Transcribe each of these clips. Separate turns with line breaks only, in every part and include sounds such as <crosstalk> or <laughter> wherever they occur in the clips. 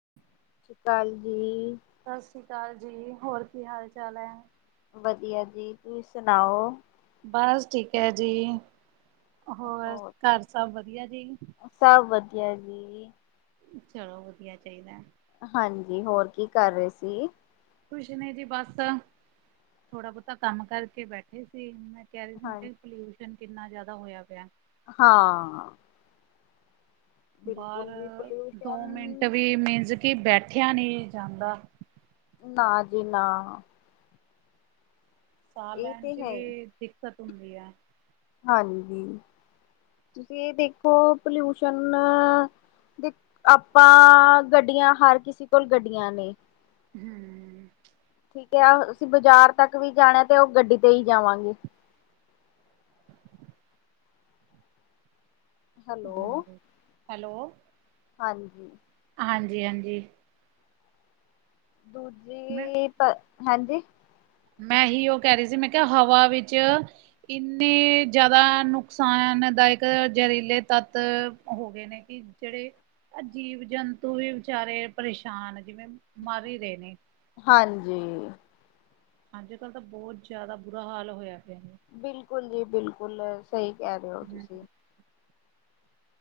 <inaudible>
ਅਕਾਲ ਜੀ।
ਸਸ ਸ਼੍ਰੀ ਅਕਾਲ ਜੀ। ਹੋਰ ਕੀ ਹਾਲ-ਚਾਲ ਐ?
ਵਧੀਆ ਜੀ, ਤੁਹੀਂ ਸੁਣਾਓ?
ਬਸ ਠੀਕ ਐ ਜੀ, ਹੋਰ ਘਰ ਸਭ ਵਧੀਆ ਜੀ।
ਸਭ ਵਧੀਆ ਜੀ।
ਚਲੋ, ਵਧੀਆ ਚਾਈਦਾ ਐ।
ਹਾਂਜੀ, ਹੋਰ ਕੀ ਕਰ ਰੇ ਸੀ।
ਕੁਛ ਨੀਂ ਜੀ ਬਸ। ਥੋੜਾ-ਬੋਤਾ ਕੰਮ ਕਰਕੇ ਬੈਠੇ ਸੀ, ਮੈਂ ਕੈਅ ਰੀ ਸੀ ਕਿ ਮੈਂ
ਹਾਂ,
ਕਿਆ ਪੋਲਿਊਸ਼ਨ ਕਿੰਨਾ ਜਿਆਦਾ ਹੋਇਆ ਪਿਆ।
ਹਾਂ।
ਬਾਰ
ਬਿਲਕੁਲ ਵੀ ਪੋਲਿਊਸ਼ਨ
ਦੋ ਮਿੰਟ ਵੀ, ਮੀਨਜ਼ ਕਿ ਬੈਠਿਆ ਨ੍ਹੀਂ ਜਾਂਦਾ।
ਨਾਂ ਜੀ ਨਾਂ।
ਸਾਅ
ਇਹ
ਲੈਣ
ਤੇ
ਚ
ਹੈ ਹੀ,
ਵੀ ਦਿੱਕਤ ਹੁੰਦੀ ਐ।
ਹਾਂਜੀ, ਤੁਸੀਂ ਦੇਖੋ ਪਲਿਊਸ਼ਨ ਦੇ ਆਪਾਂ, ਗੱਡੀਆਂ ਹਰ ਕਿਸੇ ਕੋਲ ਗੱਡੀਆਂ ਨੇਂ।
ਹਂ।
ਠੀਕ ਆ, ਅਸੀਂ ਬਾਜ਼ਾਰ ਤੱਕ ਵੀ ਜਾਣਾ ਤੇ ਓ ਗੱਡੀ ਤੇ ਹੀ ਜਾਵਾਂਗੇ। ਹੈਲੋ।
ਹਾਂਜੀ, ਹੈਲੋ।
ਹਾਂਜੀ।
ਹਾਂਜੀ, ਹਾਂਜੀ।
ਦੂਜੀੇ
ਮੈਂ
ਨਹੀਂ ਤ ਹਾਂਜੀ।
ਮੈਂ ਉਹ ਕਹਿ ਰਹੀ ਸੀ, ਮੈਂ ਕਿਹਾ ਹਵਾ ਵਿੱਚ ਕਿੰਨੇ ਜ਼ਿਆਦਾ ਨੁਕਸਾਨ ਦਾਇਕ ਜ਼ਹਿਰੀਲੇ ਤੱਤ, ਹੋ ਗਏ ਨੇ ਕਿ ਜਿਹੜੇ ਜੀਵ- ਜੰਤੂ ਵੀ ਵਿਚਾਰੇ ਪਰੇਸ਼ਾਨ, ਜਿਵੇਂ ਮਰ ਹੀ ਰਹੇ ਨੇ।
ਹਾਂਜੀ।
ਅੱਜ-ਕੱਲ ਤਾਂ ਬਹੁਤ ਜ਼ਿਆਦਾ, ਬੁਰਾ ਹਾਲ ਹੋਇਆ ਪਿਆ।
ਬਿਲਕੁਲ ਜੀ ਬਿਲਕੁਲ, ਸਹੀ ਕਹਿ ਰਹੇ ਹੋ
ਜੀ।
ਤੁਸੀਂ।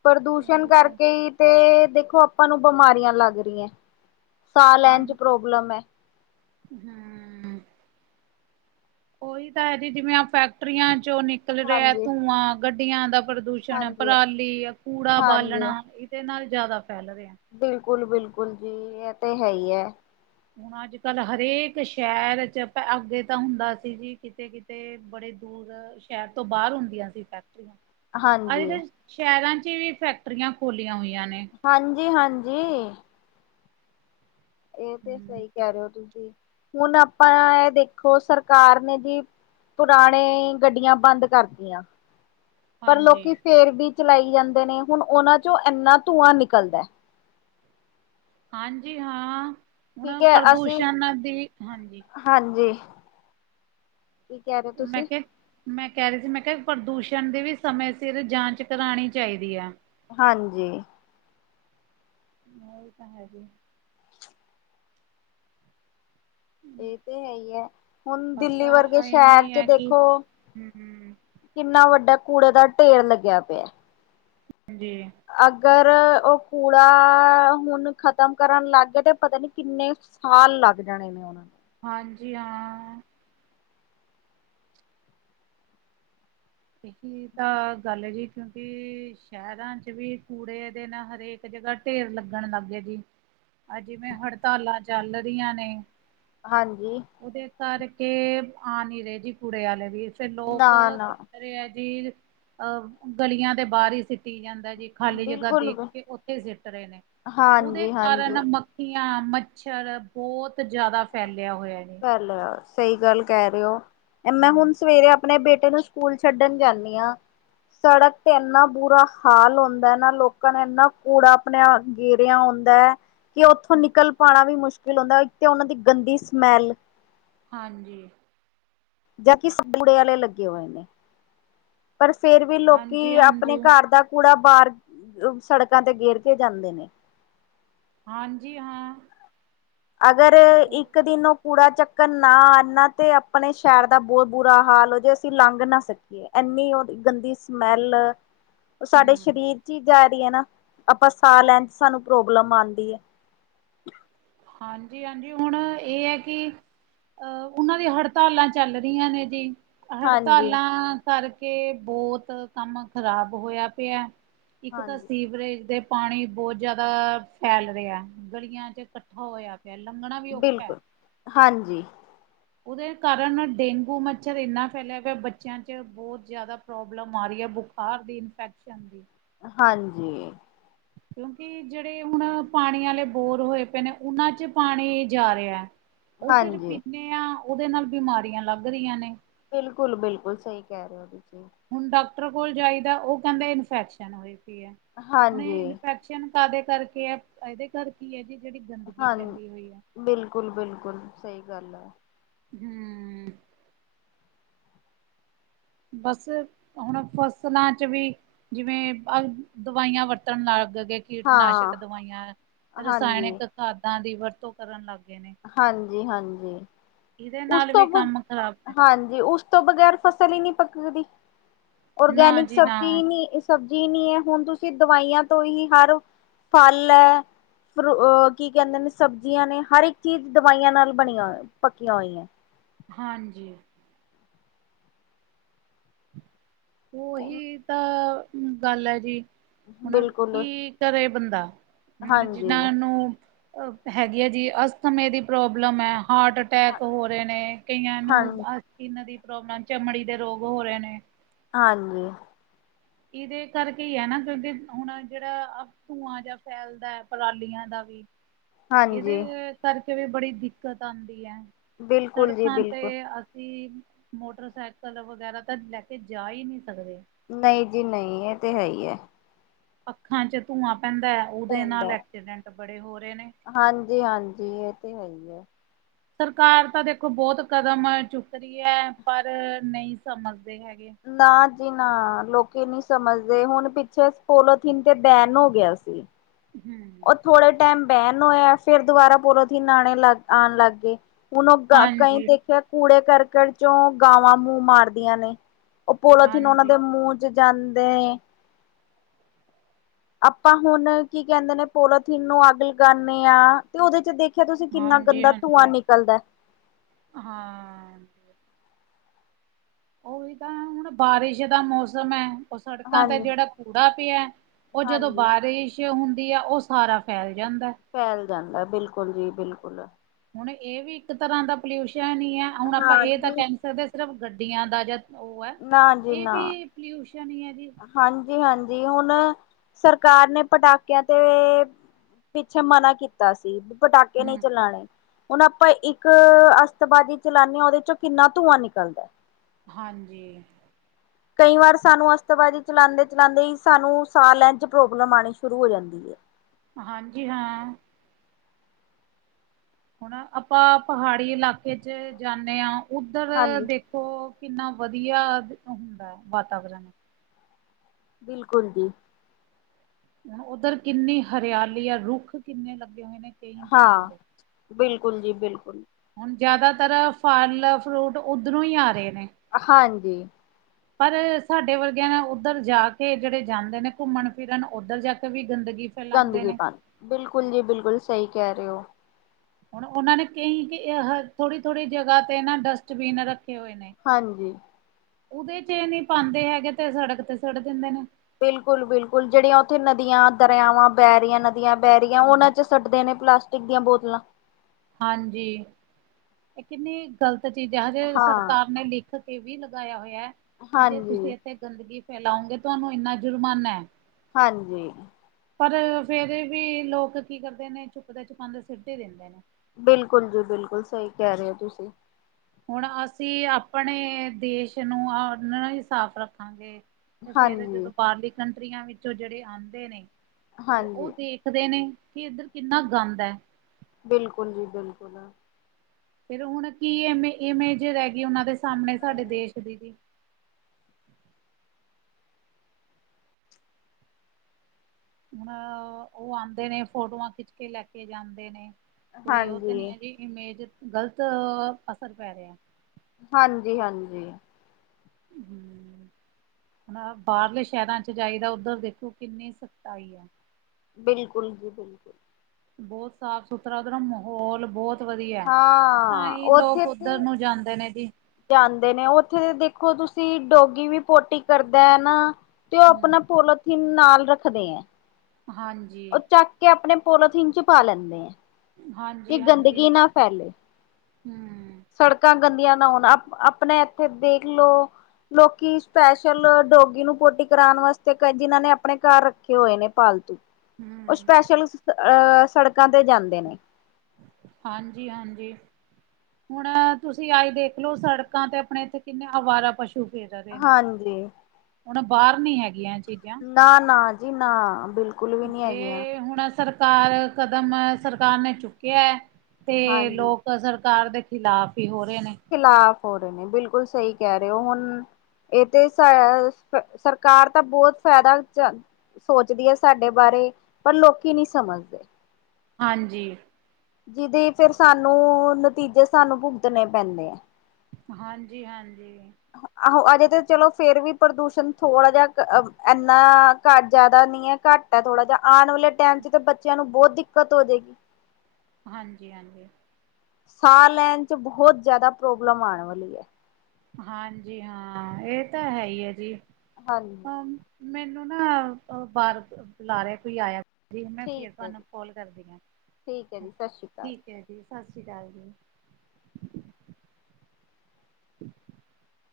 ਪ੍ਰਦੂਸ਼ਣ
ਉਹੀ ਤਾਂ
ਕਰਕੇ ਹੀ, ਤੇ ਦੇਖੋ ਆਪਾਂ ਨੂੰ ਬਿਮਾਰੀਆਂ ਲੱਗ ਰਹੀਆਂ। ਸਾਹ
ਹਾਂ
ਲੈਣ 'ਚ ਪ੍ਰੋਬਲਮ ਐ।
<unintelligible> ਉਹੀ ਤਾਂ ਹੈ ਜੀ, ਜਿਵੇਂ ਫੈਕਟਰੀਆਂ ਚੋਂ ਨਿ ਨਿਕਲ ਰਿਹਾ
ਹਾਂਜੀ
ਧੂੰਆਂ ਗੱਡੀਆਂ ਦਾ ਪ੍ਰਦੂਸ਼ਣ,
ਹਾਂਜੀ
ਪਰਾਲੀ, ਕੂੜਾ
ਹਾਂਜੀ
ਬਾਲਣਾ ਇਹ ਤੇ ਨਾਲ ਜ਼ਿਆਦਾ ਫੈਲ ਰਿਹਾ।
ਬਿਲਕੁਲ ਬਿਲਕੁਲ ਜੀ ਇਹ ਤੇ ਹੈ ਹੀ ਐ।
ਹੁਣ ਅੱਜ ਕੱਲ ਹਰੇਕ ਸ਼ਹਿਰ ਚ ਅੱਗੇ ਤਾਂ ਹੁੰਦਾ ਸੀ ਜੀ ਕਿਤੇ ਕਿਤੇ ਬੜੇ ਦੂਰ ਸ਼ਹਿਰ ਤੋਂ ਬਾਹਰ ਹੁੰਦੀਆਂ ਸੀ ਫੈਕਟਰੀਆਂ
ਹਾਂਜੀ
ਅੱਜ ਸ਼ਹਿਰਾਂ ਚ ਵੀ ਫੈਕਟਰੀਆਂ ਖੋਲੀਆਂ ਹੋਈਆਂ ਨੇ
ਹਾਂਜੀ-ਹਾਂਜੀ ਇਹ ਤੇ
ਹਮ
ਸਹੀ ਕਹਿ ਰਹੇ ਹੋ ਤੁਸੀਂ ਹੁਣ ਆਪਾਂ ਇਹ ਦੇਖੋ ਸਰਕਾਰ ਨੇ ਜੀ। ਪੁਰਾਣੇ ਗੱਡੀਆਂ ਬੰਦ ਕਰਤੀਆਂ। ਪਰ
ਹਾਂਜੀ
ਲੋਕੀ ਫਿਰ ਵੀ ਚਲਾਈ ਜਾਂਦੇ ਨੇ ਹੁਣ ਉਹਨਾ ਚੋ ਇੰਨਾ ਧੂਆਂ ਨਿਕਲਦਾ।
ਹਾਂਜੀ ਹਾਂ ਹੁਣ
ਠੀਕ ਹੈ ਅਸੀਂ
ਪ੍ਰਦੂਸ਼ਣ ਦੀ ਹਾਂਜੀ।
ਹਾਂਜੀ ਕੀ ਕਹਿ ਰਹੇ ਓ
ਮੈਂ
ਤੁਸੀਂ?
ਕਿਹਾ ਮੈਂ ਕਹਿ ਰਹੀ ਸੀ ਮੈਂ ਕਿਹਾ ਪ੍ਰਦੂਸ਼ਣ ਦੀ ਵੀ ਸਮੇਂ ਸਿਰ ਜਾਂਚ ਕਰਾਉਣੀ ਚਾਹੀਦੀ ਐ।
ਹਾਂਜੀ
ਇਹ ਤਾਂ ਹੈ ਜੀ।
ਇਹ ਤੇ ਹੈ ਹੀ ਹੈ ਹੁਣ
ਬਸ
ਦਿੱਲੀ ਵਰਗੇ ਸ਼ਹਿਰ
ਇਹੀ
ਚ
ਹੈ ਕਿ
ਦੇਖੋ
ਹਮ
ਕਿੰਨਾ ਵੱਡਾ ਕੂੜੇ ਦਾ ਢੇਰ ਲੱਗਿਆ ਪਿਆ।
ਹਾਂਜੀ
ਅਗਰ ਉਹ ਕੂੜਾ ਹੁਣ ਖਤਮ ਕਰਨ ਲੱਗ ਗਏ ਤੇ ਪਤਾ ਨੀ ਕਿੰਨੇ ਸਾਲ ਲੱਗ ਜਾਣੇ ਨੇ ਉਹਨਾਂ ਨੂੰ
ਹਾਂਜੀ ਹਾਂ ਇਹੀ ਤਾਂ ਗੱਲ ਏ ਜੀ ਕਿਉਂਕਿ ਸ਼ਹਿਰਾਂ ਚ ਵੀ ਕੂੜੇ ਦੇ ਨਾ ਹਰੇਕ ਇੱਕ ਜਗ੍ਹਾ ਢੇਰ ਲੱਗਣ ਲੱਗ ਗਏ ਜੀ ਆਹ ਜਿਵੇਂ ਹੜਤਾਲਾਂ ਚੱਲ ਰਹੀਆਂ ਨੇ
ਹਾਂਜੀ
ਉਹਦੇ ਕਰਕੇ ਆ ਨੀ ਰਹੇ ਜੀ ਕੂੜੇ ਵਾਲੇ ਵੀ ਫਿਰ ਲੋਕ
ਨਾ ਨਾ
ਘਰੇ ਇਹ ਚੀਜ਼ ਆ ਗਲੀਆਂ ਦੇ ਬਾਹਰ ਹੀ ਸਿ ਕਰੀ ਜਾਂਦਾ ਜੀ ਖਾਲੀ ਜਗ੍ਹਾ ਦੇਖ
ਬਿਲਕੁਲ
ਕੇ ਉੱਥੇ ਸਿੱਟ ਰਹੇ ਨੇ ਉਹਦੇ
ਹਾਂਜੀ
ਕਾਰਨ ਮ
ਹਾਂਜੀ
ਮੱਖੀਆਂ ਮੱਛਰ ਬਹੁਤ ਜਿਆਦਾ ਫੈਲਿਆ ਹੋਇਆ ਜੀ
ਚੱਲ ਸਹੀ ਗੱਲ ਕਹਿ ਰਹੇ ਹੋ। ਮੈਂ ਹੁਣ ਸਵੇਰੇ ਆਪਣੇ ਬੇਟੇ ਨੂੰ ਸਕੂਲ ਛੱਡਣ ਜਾਂਦੀ ਆ। ਸੜਕ ਤੇ ਇੰਨਾ ਬੁਰਾ ਹਾਲ ਹੁੰਦਾ ਏ ਨਾ ਲੋਕਾਂ ਨੇ ਇੰਨਾ ਕੂੜਾ ਆਪਣੇ ਆ ਗੇਰਿਆ ਹੁੰਦਾ। ਕਿ ਉੱਥੋਂ
ਹਮ
ਨਿਕਲ ਪਾਉਣਾ ਵੀ ਮੁਸ਼ਕਿਲ ਹੁੰਦਾ ਇੱਕ ਤੇ ਉਹਨਾਂ ਦੀ ਗੰਦੀ ਸਮੈਲ
ਹਾਂਜੀ
ਜਾਂ ਕਿਸ ਗੂੜੇ ਆਲੇ ਲੱਗੇ ਹੋਏ ਨੇ ਪਰ ਫੇਰ ਵੀ
ਹਾਂਜੀ
ਲੋਕੀ ਆਪਣੇ
ਹਾਂਜੀ
ਘਰ ਦਾ ਕੂੜਾ ਬਾਰ ਸੜਕਾਂ ਤੇ ਗੇਰ ਕੇ ਜਾਂਦੇ ਨੇ।
ਹਾਂਜੀ ਹਾਂ।
ਅਗਰ
ਉਹ
ਇੱਕ ਦਿਨ ਕੂੜਾ ਚੱਕਨ ਨਾ ਆਨ ਤੇ ਆਪਣੇ ਸ਼ੈਰ ਦਾ ਬੋ ਬੁਰਾ ਹਾਲ ਹੋ ਜੇ ਅਸੀਂ ਲੰਘ ਨਾ ਸਕੀਏ। ਐੰਨੀ ਓਦੀ ਗੰਦੀ ਸਮੈਲ ਸਾਡੇ
ਹੂੰ,
ਸਰੀਰ ਚ ਹੀ ਜਾਰੀ ਐ ਨਾ ਆਪਾਂ ਸਾਹ ਲੈਣ ਚ ਸਾਨੂੰ ਪ੍ਰੋਬਲਮ ਆਂਦੀ ਏ।
ਹਾਂਜੀ-ਹਾਂਜੀ ਹੁਣ ਏ ਐ ਕੀ ਅ ਉਨਾਂ ਦੀ ਹੜਤਾਲਾਂ ਚੱਲ ਰੀਆਂ ਨੇ ਜੀ।
ਹਾਂਜੀ
ਹੜਤਾਲਾਂ ਬੋਤ ਕੰਮ ਖ਼ਰਾਬ ਹੋਇਆ ਪਿਐ। ਇੱਕ ਤਾਂ
ਹਾਂਜੀ
ਸੀਵਰੇਜ ਦੇ ਪਾਣੀ ਬੋ ਜਾਦਾ ਫੈਲ ਰਿਆ ਗਲੀਆਂ ਚ ਹੋਇਆ ਪਿਆ ਲੰਘਣਾ ਵੀ ਔਖੈ।
ਬਿਲਕੁਲ ਹਾਂਜੀ।
ਉਦੇ ਕਾਰਨ ਡੇਂਗੂ ਮੱਛਰ ਇੰਨਾ ਫੈਲਿਆ ਪਿਆ ਬੱਚਿਆਂ ਚ ਬੋ ਜਾਦਾ ਪ੍ਰੋਬਲਮ ਆਰੀ ਆ ਬੁਖਾਰ ਦੀ ਇਨਫੈਕਸ਼ਨ ਦੀ।
ਹਾਂਜੀ।
ਕਿਉਂਕੀ ਕਿਉਂਕੀ ਜੇੜੇ ਹੁਣ ਪਾਣੀ ਆਲੇ ਬੋਰ ਹੋਏ ਪਏ ਨੇ ਉਨਾਂ ਚ ਪਾਣੀ ਜਾ ਰਿਐ ਓ ਫ਼ਿਰ
ਹਾਂਜੀ
ਪੀਂਣੇ ਆ ਉਦੇ ਨਾਲ਼ ਬਿਮਾਰੀਆਂ ਲੱਗ ਰੀਆਂ ਨੇ।
ਬਿਲਕੁਲ-ਬਿਲਕੁਲ ਸਈ ਕਹਿ ਰੇ ਓ ਜੀ ਤੁਸੀਂ।
ਹੁਣ ਡਾਕਟਰ ਕੋਲ਼ ਜਾਈਦਾ ਓ ਕੈਂਦੇ ਇਨਫੈਕਸ਼ਨ ਹੋਈ ਪਈ ਏ ਹੁਣ
ਹਾਂਜੀ
ਇਨਫੈਕ ਸ਼ਨ ਕਾਦੇ ਕਰਕੇ ਆ ਏਦੇ ਕਰਕੇ ਐ ਜੀ ਜੇੜੀ ਗੰਦਗੀ ਫੈਲੀ ਹੋਈ ਐ
ਬਿਲਕੁਲ-ਬਿਲਕੁਲ ਸਈ ਗੱਲ ਆ।
ਹੂੰ। ਬਸ ਹੁਣ ਫਸਲਾਂ ਚ ਵੀ ਜਿਵੇਂ ਅ ਦਵਾਈਆਂ ਵਰਤਣ ਲੱਗ ਗੇ ਕੀਟਨਾਸ਼ਕ
ਹਾਂ
ਦਵਾਈਆਂ,
ਹਾਂਜੀ
ਰਸਾਇਣਿਕ ਖਾਦਾਂ ਦੀ ਵਰਤੋਂ ਕਰਨ ਲੱਗ ਗਏ ਨੇ।
ਹਾਂਜੀ-ਹਾਂਜੀ।
ਇਹਦੇ
ਉਸ
ਨਾਲ
ਤੋਂ
ਵੀ
ਬਗ
ਕੰਮ ਖ਼ਰਾਬ ਹੈ।
ਹਾਂਜੀ ਉਸ ਤੋਂ ਵਗੈਰ ਫ਼ਸਲ ਈ ਨੀ ਪੱਕੀ ਦੀ।
ਨਾ
ਔਰਗੈਨਿਕ
ਜੀ ਨਾ
ਸਬਜੀ ਈ ਨੀ ਇਸ ਸਬਜ਼ੀ ਈ ਨੀ ਐ ਹੁਣ ਤੁਸੀਂ ਦਵਾਈਆਂ ਤੋਂ ਹੀ ਹਰ ਫ਼ਲ ਫਰੂ ਓ ਕੀ ਕੈਂਦੇ ਨੇ ਸਬਜ਼ੀਆਂ ਨੇ ਹਰ ਇੱਕ ਚੀਜ਼ ਦਵਾਈਆਂ ਨਾਲ਼ ਬਣੀਆਂ ਪੱਕੀਆਂ ਹੋਈਐ।
ਹਾਂਜੀ। ਓਹੀ ਤਾਂ ਗੱਲ ਐ ਜੀ ਹੁਣ
ਬਿਲਕੁਲ
ਕੀ ਕਰੇਂ ਬੰਦਾ ਹੁਣ
ਹਾਂਜੀ
ਜਿਨ੍ਹਾਂ ਨੂੰ ਆ ਹੈਗੀ ਆ ਜੀ ਅਸਥਮੇ ਦੀ ਪ੍ਰੋਬਲਮ ਐ ਹਾਰਟ ਅਟੈਕ ਹੋ ਰੇ ਨੇ ਕਈਆਂ
ਹਾਂ
ਨੂੰ ਆ ਸਕੀਨ ਦੀ ਪ੍ਰੋਬਲਮ, ਚਮੜੀ ਦੇ ਰੋਗ ਹੋ ਰੇ ਨੇ
ਹਾਂਜੀ।
ਇਦੇ ਕਰਕੇ ਈ ਐ ਨਾ ਕਿਉਂਕੀ ਹੁਣ ਜੇੜਾ ਧੂੰਆਂ ਜਾ ਫੈਲਦੈ ਪਰਾਲੀਆਂ ਦਾ ਵੀ ਏਦੇ
ਹਾਂਜੀ
ਕਰਕੇ ਵੀ ਬੜੀ ਦਿੱਕਤ ਆਂਦੀ ਐ।
ਬਿਲਕੁਲ ਜੀ
ਸੜਕਾਂ
ਬਿਲਕੁਲ
ਤੇ ਅੱ ਤੁਸੀਂ ਮੋਟਰਸਾਈਕਲ ਵਗੈਰਾ ਤਾਂ ਲੈ ਕੇ ਜਾ ਈ ਨੀ ਸਕਦੇ।
ਨਈ ਜੀ ਨਈ ਏ ਤੇ ਹੈ ਈ ਐ।
ਅੱਖਾਂ ਚ ਧੂੰਆਂ ਪੈਂਦਾ ਐ ਉਹਦੇ ਨਾਲ਼
ਪੈਂਦਾ
ਐਕਸੀਡੈਂਟ ਬੜੇ ਹੋ ਰਹੇ ਨੇ।
ਹਾਂਜੀ ਹਾਂਜੀ ਇਹ ਤੇ ਹੈ ਈ ਹੈ।
ਸਰਕਾਰ ਤਾਂ ਦੇਖੋਂ ਬਹੁਤ ਕਦਮ ਚੁੱਕ ਰਹੀ ਐ ਪਰ ਨਹੀਂ ਸਮਝਦੇ ਹੈਗੇ
ਨਾ ਜੀ ਨਾ ਲੋਕੀਂ ਨੀ ਸਮਝਦੇ ਹੁਣ ਪਿੱਛੇ ਪੋਲੋਥੀਨ ਤੇ ਬੈਨ ਹੋ ਗਿਆ ਸੀ
ਹੂਮ
ਥੋੜ੍ਹੇ ਟੈਮ ਬੈਨ ਹੋਇਆਂ ਫ਼ੇਰ ਦੁਬਾਰਾ ਪੋਲੋਥੀਨ ਆਣਨੇ ਲੱਗ ਆਣ ਲੱਗ ਗੇ ਹੁਣ ਓ ਕਈ
ਹਾਂਜੀ
ਦੇਖਿਆਂ ਕੂੜੇ ਕਰਕਟ ਚੋਂ ਗਾਵਾਂ ਮੂੰਹ ਮਾਰਦੀਆਂ ਨੇ ਉਹ ਪੋਲੋਥੀਨ ਉਹਨਾਂ
ਹਾਂਜੀ
ਦੇ ਮੂੰਹ ਚ ਜਾਂਦੇ ਨੇ ਆਪਾਂ ਹੁਣ ਕੀ ਕਹਿੰਦੇ ਨੇ ਪੋਲੋਥੀਨ ਨੂੰ ਅੱਗ ਲਗਾਨੇ ਆ ਤੇ ਉਹਦੇ ਚ ਦੇਖ ਦੇਖਿਆਂ ਤੁਸੀਂ ਕਿੰਨਾ
ਹਾਂਜੀ
ਗੰਦਾ ਧੂੰਆਂ
ਹਾਂਜੀ
ਨਿਕਲਦਾ
ਹਾਂ ਆਆ। ਉਹੀ ਤਾਂ ਹੁਣ ਬਾਰਿਸ਼ ਦਾ ਮੌਸਮ ਐ ਉਹ ਸੜਕਾਂ ਤੇ
ਹਾਂਜੀ
ਜਿਹੜਾ ਕੂੜਾ ਪਿਆ ਉਹ ਜਦੋਂ
ਹਾਂਜੀ
ਬਾਰਿਸ਼ ਹੁੰਦੀ ਆ ਉਹ ਸਾਰਾ ਫੈਲ ਜਾਂਦਾ।
ਫੈਲ ਜਾਂਦਾ ਬਿਲਕੁਲ ਜੀ ਬਿਲਕੁਲ।
ਹੁਣ ਇਹ ਵੀ ਇੱਕ ਤਰ੍ਹਾਂ ਦਾ ਪੋਲਿਊਸ਼ਨ ਈ ਐ ਹੁਣ ਆਪਾਂ ਇਹ ਤਾਂ
ਹਾਂਜੀ
ਕਹਿ ਸਕਦੇ ਹਾਂ ਸਿਰਫ਼ ਗੱਡੀਆਂ ਦਾ ਜਾਂ ਓ ਐ
ਨਾ ਜੀ
ਇਹ
ਨਾ
ਵੀ ਪੋਲਿਊਸ਼ਨ ਈ ਐ ਜੀ
ਹਾਂਜੀ ਹਾਂਜੀ ਹੁਣ ਸਰਕਾਰ ਨੇ ਪਟਾਕਿਆਂ ਤੇ ਏ ਪਿੱਛੇ ਮਨਾਂ ਕੀਤਾ ਸੀ ਵੀ ਪਟਾਕੇ ਨਹੀਂ
ਹਮ
ਚਲਾਣੇ ਹੁਣ ਆਪਾਂ ਇੱਕ ਅਸਤਬਾਜ਼ੀ ਚਲਾਨੇ ਆ ਉਹਦੇ ਚੋਂ ਕਿੰਨਾ ਧੂੰਆਂ ਨਿਕਲਦਾ
ਹਾਂਜੀ
ਕਈ ਵਾਰ ਸਾਨੂੰ ਅਸਤਬਾਜ਼ੀ ਚਲਾਦੇ ਚਲਾਦੇ ਸਾਨੂੰ ਸਾਹ ਲੈਣ ਚ ਪ੍ਰੋਬਲਮ ਆਉਣੀ ਸ਼ੁਰੂ ਹੋ ਜਾਂਦੀ ਏ।
ਹਾਂਜੀ ਹਾਂ ਹੁਣ ਆਪਾਂ ਪਹਾੜੀ ਇਲਾਕੇ ਚ ਜਾਂਦੇ ਹਾਂ ਉੱਧਰ
ਹਾਂਜੀ
ਦੇਖ ਖੋ ਉਹ ਕਿੰਨਾ ਵਧੀਆ ਹੁੰਦਾ ਹੈ ਵਾਤਾਵਰਨ
ਬਿਲਕੁਲ ਜੀ।
ਹੁਣ ਉੱਧਰ ਕਿੰਨੀ ਹਰਿਆਲੀ ਐ ਰੁੱਖ ਕਿੰਨੇ ਲੱਗੇ ਹੋਏ ਨੇ ਕਈ ਤਰ੍ਹਾਂ
ਹਾਂ
ਦੇ
ਬਿਲਕੁਲ ਜੀ ਬਿਲਕੁਲ।
ਹੁਣ ਜਿਆਦਾਤਰ ਫਲ ਫਰੂਟ ਉੱਧਰੋਂ ਈ ਆ ਰਹੇ ਨੇ।
ਹਾਂਜੀ
<inaudible> ਪਰ ਸਾਡੇ ਵਰਗਿਆਂ ਨੇ ਉੱਧਰ ਜਾ ਕੇ ਜਿਹੜੇ ਜਾਂਦੇ ਨੇ ਘੁੰਮਣ ਫਿਰਨ ਉੱਧਰ ਜਾ ਕੇ ਵੀ ਗੰਦਗੀ ਫੈਲਾਉਂਦੇ
ਗੰਦਗੀ
ਨੇ
ਪਾਣੀ ਬਿਲਕੁਲ ਜੀ ਬਿਲਕੁਲ ਸਹੀ ਕਹਿ ਰਹੇ ਓ।
ਹੁਣ ਉਹਨਾਂ ਨੇ ਕਹੀ ਕਿ ਥੋੜੀ ਥੋੜੀ ਜਗ੍ਹਾ ਤੇ ਨਾ ਡਸਟਬਿਨ ਰੱਖੇ ਹੋਏ ਨੇ
ਹਾਂਜੀ
ਉਹਦੇ ਚ ਨੀ ਪਾਉਂਦੇ ਹੈਗੇ ਤੇ ਸੜਕ ਤੇ ਸੁੜ ਦਿੰਦੇ ਨੇ
ਬਿਲਕੁਲ ਬਿਲਕੁਲ ਜਿਹੜੀਆਂ ਉੱਥੇ ਨਦੀਆਂ ਦਰਿਆਵਾਂ ਬਹਿ ਰਹੀਆਂ ਨਦੀਆਂ ਬਹਿ ਰਹੀਆਂ ਉਹਨਾਂ ਚ ਸੱਟਦੇ ਨੇ ਪਲਾਸਟਿਕ ਦੀਆਂ ਬੋਤਲਾਂ।
ਹਾਂਜੀ ਇਹ ਕਿੰਨੀ ਗ਼ਲਤ ਚੀਜ਼ ਐ ਹਜੇ
ਹਾਂ
ਸਰਕਾਰ ਨੇ ਲਿਖ ਕੇ ਵੀ ਲਗਾਇਆ ਹੋਇਆ ਕਿ ਜੇ
ਹਾਂਜੀ
ਤੁਸੀਂ ਥੇ ਗੰਦਗੀ ਫੈਲਾਉਂਗੇ ਤੁਹਾਨੂੰ ਇੰਨਾ ਜੁਰਮਾਨਾ ਐ।
ਹਾਂਜੀ
ਪਰ ਫੇਰ ਵੀ ਲੋਕ ਕੀ ਕਰਦੇ ਨੇ ਚੁਪਦੇ ਚੁਪਾਦੇ ਸਿੱਟ ਈ ਦਿੰਦੇ ਨੇ।
ਬਿਲਕੁਲ ਜੀ ਬਿਲਕੁਲ ਸਹੀ ਕਹਿ ਰਹੇ ਓ ਤੁਸੀਂ।
ਹੁਣ ਅਸੀਂ ਆਪਣੇ ਦੇਸ਼ ਨੂੰ ਉਹਨੂੰ ਹੀ ਸਾਫ਼ ਰੱਖਾਂਗੇ। ਤੇ ਫੇਰ
ਹਾਂਜੀ
ਜਦੋਂ ਬਾਹਰਲੀ ਕੰਟਰੀਆਂ ਵਿੱਚੋਂ ਜਿਹੜੇ ਆਉਂਦੇ ਨੇ ਤੇ ਉਹ
ਹਾਂਜੀ
ਦੇਖ ਸਕਦੇ ਨੇ ਕਿ ਇੱਧਰ ਕਿੰਨਾ ਗਾਂਦ ਐ।
ਬਿਲਕੁਲ ਜੀ ਬਿਲਕੁਲ।
ਫਿਰ ਹੁਣ ਕੀ ਏਮੇ ਇਮੇਜ ਰੇਹ ਗਈ ਉਹਨਾਂ ਦੇ ਸਾਹਮਣੇ ਸਾਡੇ ਦੇਸ਼ ਦੀ ਵੀ। ਹੁਣ ਉਹ ਆਂਦੇ ਨੇ ਫੋਟੋਆਂ ਖਿੱਚ ਕੇ ਲੈ ਕੇ ਜਾਂਦੇ ਨੇ, ਕੋਈ ਉਹ ਤੇ ਨੀ
ਹਾਂਜੀ
ਐ ਜੀ ਇਮੇਜ ਗ਼ਲਤ ਅਸਰ ਪੈ ਰੇਹਾ।
ਹਾਂਜੀ-ਹਾਂਜੀ।
ਹਮ। ਹੁਣ ਬਾਹਰਲੇ ਸ਼ੇਹਰਾਂ ਚ ਜਾਈਦਾ ਉੱਧਰ ਦੇਖੋ ਕਿੰਨੀ ਸਖਤਾਈ ਐ।
ਬਿਲਕੁਲ ਜੀ ਬਿਲਕੁਲ।
ਬੋਹਤ ਸਾਫ਼ ਸੁਥਰਾ ਉਦੇਦਾ ਮਹੌਲ ਬੋਹਤ ਵਧੀਆ ਐ, ਤਾਂ
ਹਾਂ
ਹੀ ਲੋਕ
ਉੱਥੇ ਤੇ
ਉੱਧਰ ਨੂੰ ਜਾਂਦੇ ਨੇ ਜੀ।
ਜਾਂਦੇ ਨੇ ਉੱਥੇ ਤੇ ਦੇਖੋ ਤੁਸੀਂ ਡੋਗੀ ਵੀ ਪੋਟੀ ਕਰਦਾ ਐ ਨਾ ਤੇ ਉਹ ਅਪਣਾ ਪੋਲੋਥੀਨ ਨਾਲ ਰੱਖਦੇ ਐ।
ਹਾਨ
ਉਹ ਚੱਕ ਕੇ ਅਪਣੇ ਪੋਲੋਥੀਨ ਚ ਪਾ ਲੈਂਦੇ ਐ।
ਹਾਂਜੀ-ਹਾਂਜੀ, ਹਮ।
ਸੜਕਾਂ ਗੰਦੀਆਂ ਨਾ ਹੋਣ, ਅਪ ਅਪਣੇ ਐਥੇ ਦੇਖ ਲਓ ਲੋਕੀ ਸਪੈਸ਼ਲ ਡੋਗੀ ਨੂੰ ਪੋਟੀ ਕਰਾਣ ਵਾਸਤੇ ਕ ਜਿਨਾਂ ਨੇ ਅਪਣੇ ਕਾਰ ਰੱਖੇ ਹੋਏ ਨੇ ਪਾਲਤੂ।
ਹਮ।
ਉਹ ਸਪੈਸ਼ਲ ਅਹ ਸੜਕਾਂ ਤੇ ਜਾਂਦੇ ਨੇ।
ਹਾਂਜੀ-ਹਾਂਜੀ। ਹੁਣ ਤੁਸੀਂ ਆਈ ਦੇਖ ਲੋ ਸੜਕਾਂ ਤੇ ਅਪਣੇ ਏਥੇ ਕਿੰਨੇ ਅਵਾਰਾ ਪਸ਼ੂ ਤੁਕੇ ਰਰੇ ਨੇ
ਹਾਂਜੀ
<inaudible> ਹੁਣ ਬਾਹਰ ਨੀ ਹੈਗੀਆਂ ਏਹ ਚੀਜ਼ਾਂ।
ਨਾ-ਨਾ ਜੀ ਨਾ ਬਿਲ
ਜੇ ਹੁਣ ਸਰਕਾਰ ਕਦਮ ਸਰਕਾਰ ਨੇ ਚੁੱਕੇਆ ਐ ਤੇ
ਹਾਂਜੀ।
ਲੋਕ ਸਰਕਾਰ ਦੇ ਖਿਲਾਫ ਹੀ ਹੋ ਰਏ ਨੇ।
ਖਿਲਾਫ਼ ਹੋ ਰਏ ਨੇ, ਬਿਲਕੁਲ ਸਈ ਕੇਹ ਰਏ ਹੋ ਹੁਣ ਏਹ ਤੇ ਸਾਅਸ ਸ ਸਰਕਾਰ ਤਾਂ ਬੋਹਤ ਫਾਏਦਾ ਚ ਸੋਚਦੀ ਐ ਸਾਡੇ ਬਾਰੇ ਪਰ ਲੋਕੀ ਨਈ ਸਮਝਦੇ।
ਹਾਂਜੀ।
ਜਿਹਦੇ ਫਿਰ ਸਾਨੂੰ ਨਤੀਜੇ ਸਾਨੂੰ ਭੁਗਤਣੇ ਪੈਂਦੇ ਏ।
ਹਾਂਜੀ-ਹਾਂਜੀ।
ਆਹੋ ਅਜੇ ਤੇ ਚਲੋ ਫੇਰ ਵੀ ਪ੍ਰਦੂਸ਼ਣ ਥੋੜ੍ਹਾ ਜੇਹਾ ਅ ਐਨਾ ਘੱਟ ਜਾਏਦਾ ਨਈ ਐ ਘੱਟ ਥੋੜਾ ਜਾ ਆਣ ਵਾਲੇ ਟੈਮ ਚ ਤੇ ਬੱਚੇਆਂ ਨੂੰ ਬੋਹਤ ਦਿੱਕਤ ਹੋ ਜੇਗੀ।
ਹਾਂਜੀ-ਹਾਂਜੀ।
ਸਾਹ ਲੈਣ ਚ ਬੋਹੋਤ ਜਾਅਦਾ ਪ੍ਰੋਬਲਮ ਆਣ ਵਾਲੀ ਏ।
ਹਾਂਜੀ ਹਾਂ ਏਹ ਤਾਂ ਹੈ ਈ ਹੈ ਜੀ
ਹਾਂਜੀ
ਹਨ ਮੈਨੂੰ ਨਾ ਅ ਬਾਹਰ ਬੁਲਾ ਰੇਹਾ ਕੋਈ ਆਏਆ। ਜੀ ਮੈਂ ਫਿਰ
ਠੀਕ ਹੈ
ਤੁਆਨੂੰ
ਜੀ
ਕੌਲ ਕਰਦੀ ਆਂ,
ਠੀਕ ਹੈ ਜੀ ਸਤਿ ਸ਼੍ਰੀ ਅਕਾਲ
ਠੀਕ ਐ ਜੀ, ਸਤਿ ਸ਼੍ਰੀ ਅਕਾਲ ਜੀ। <inaudible>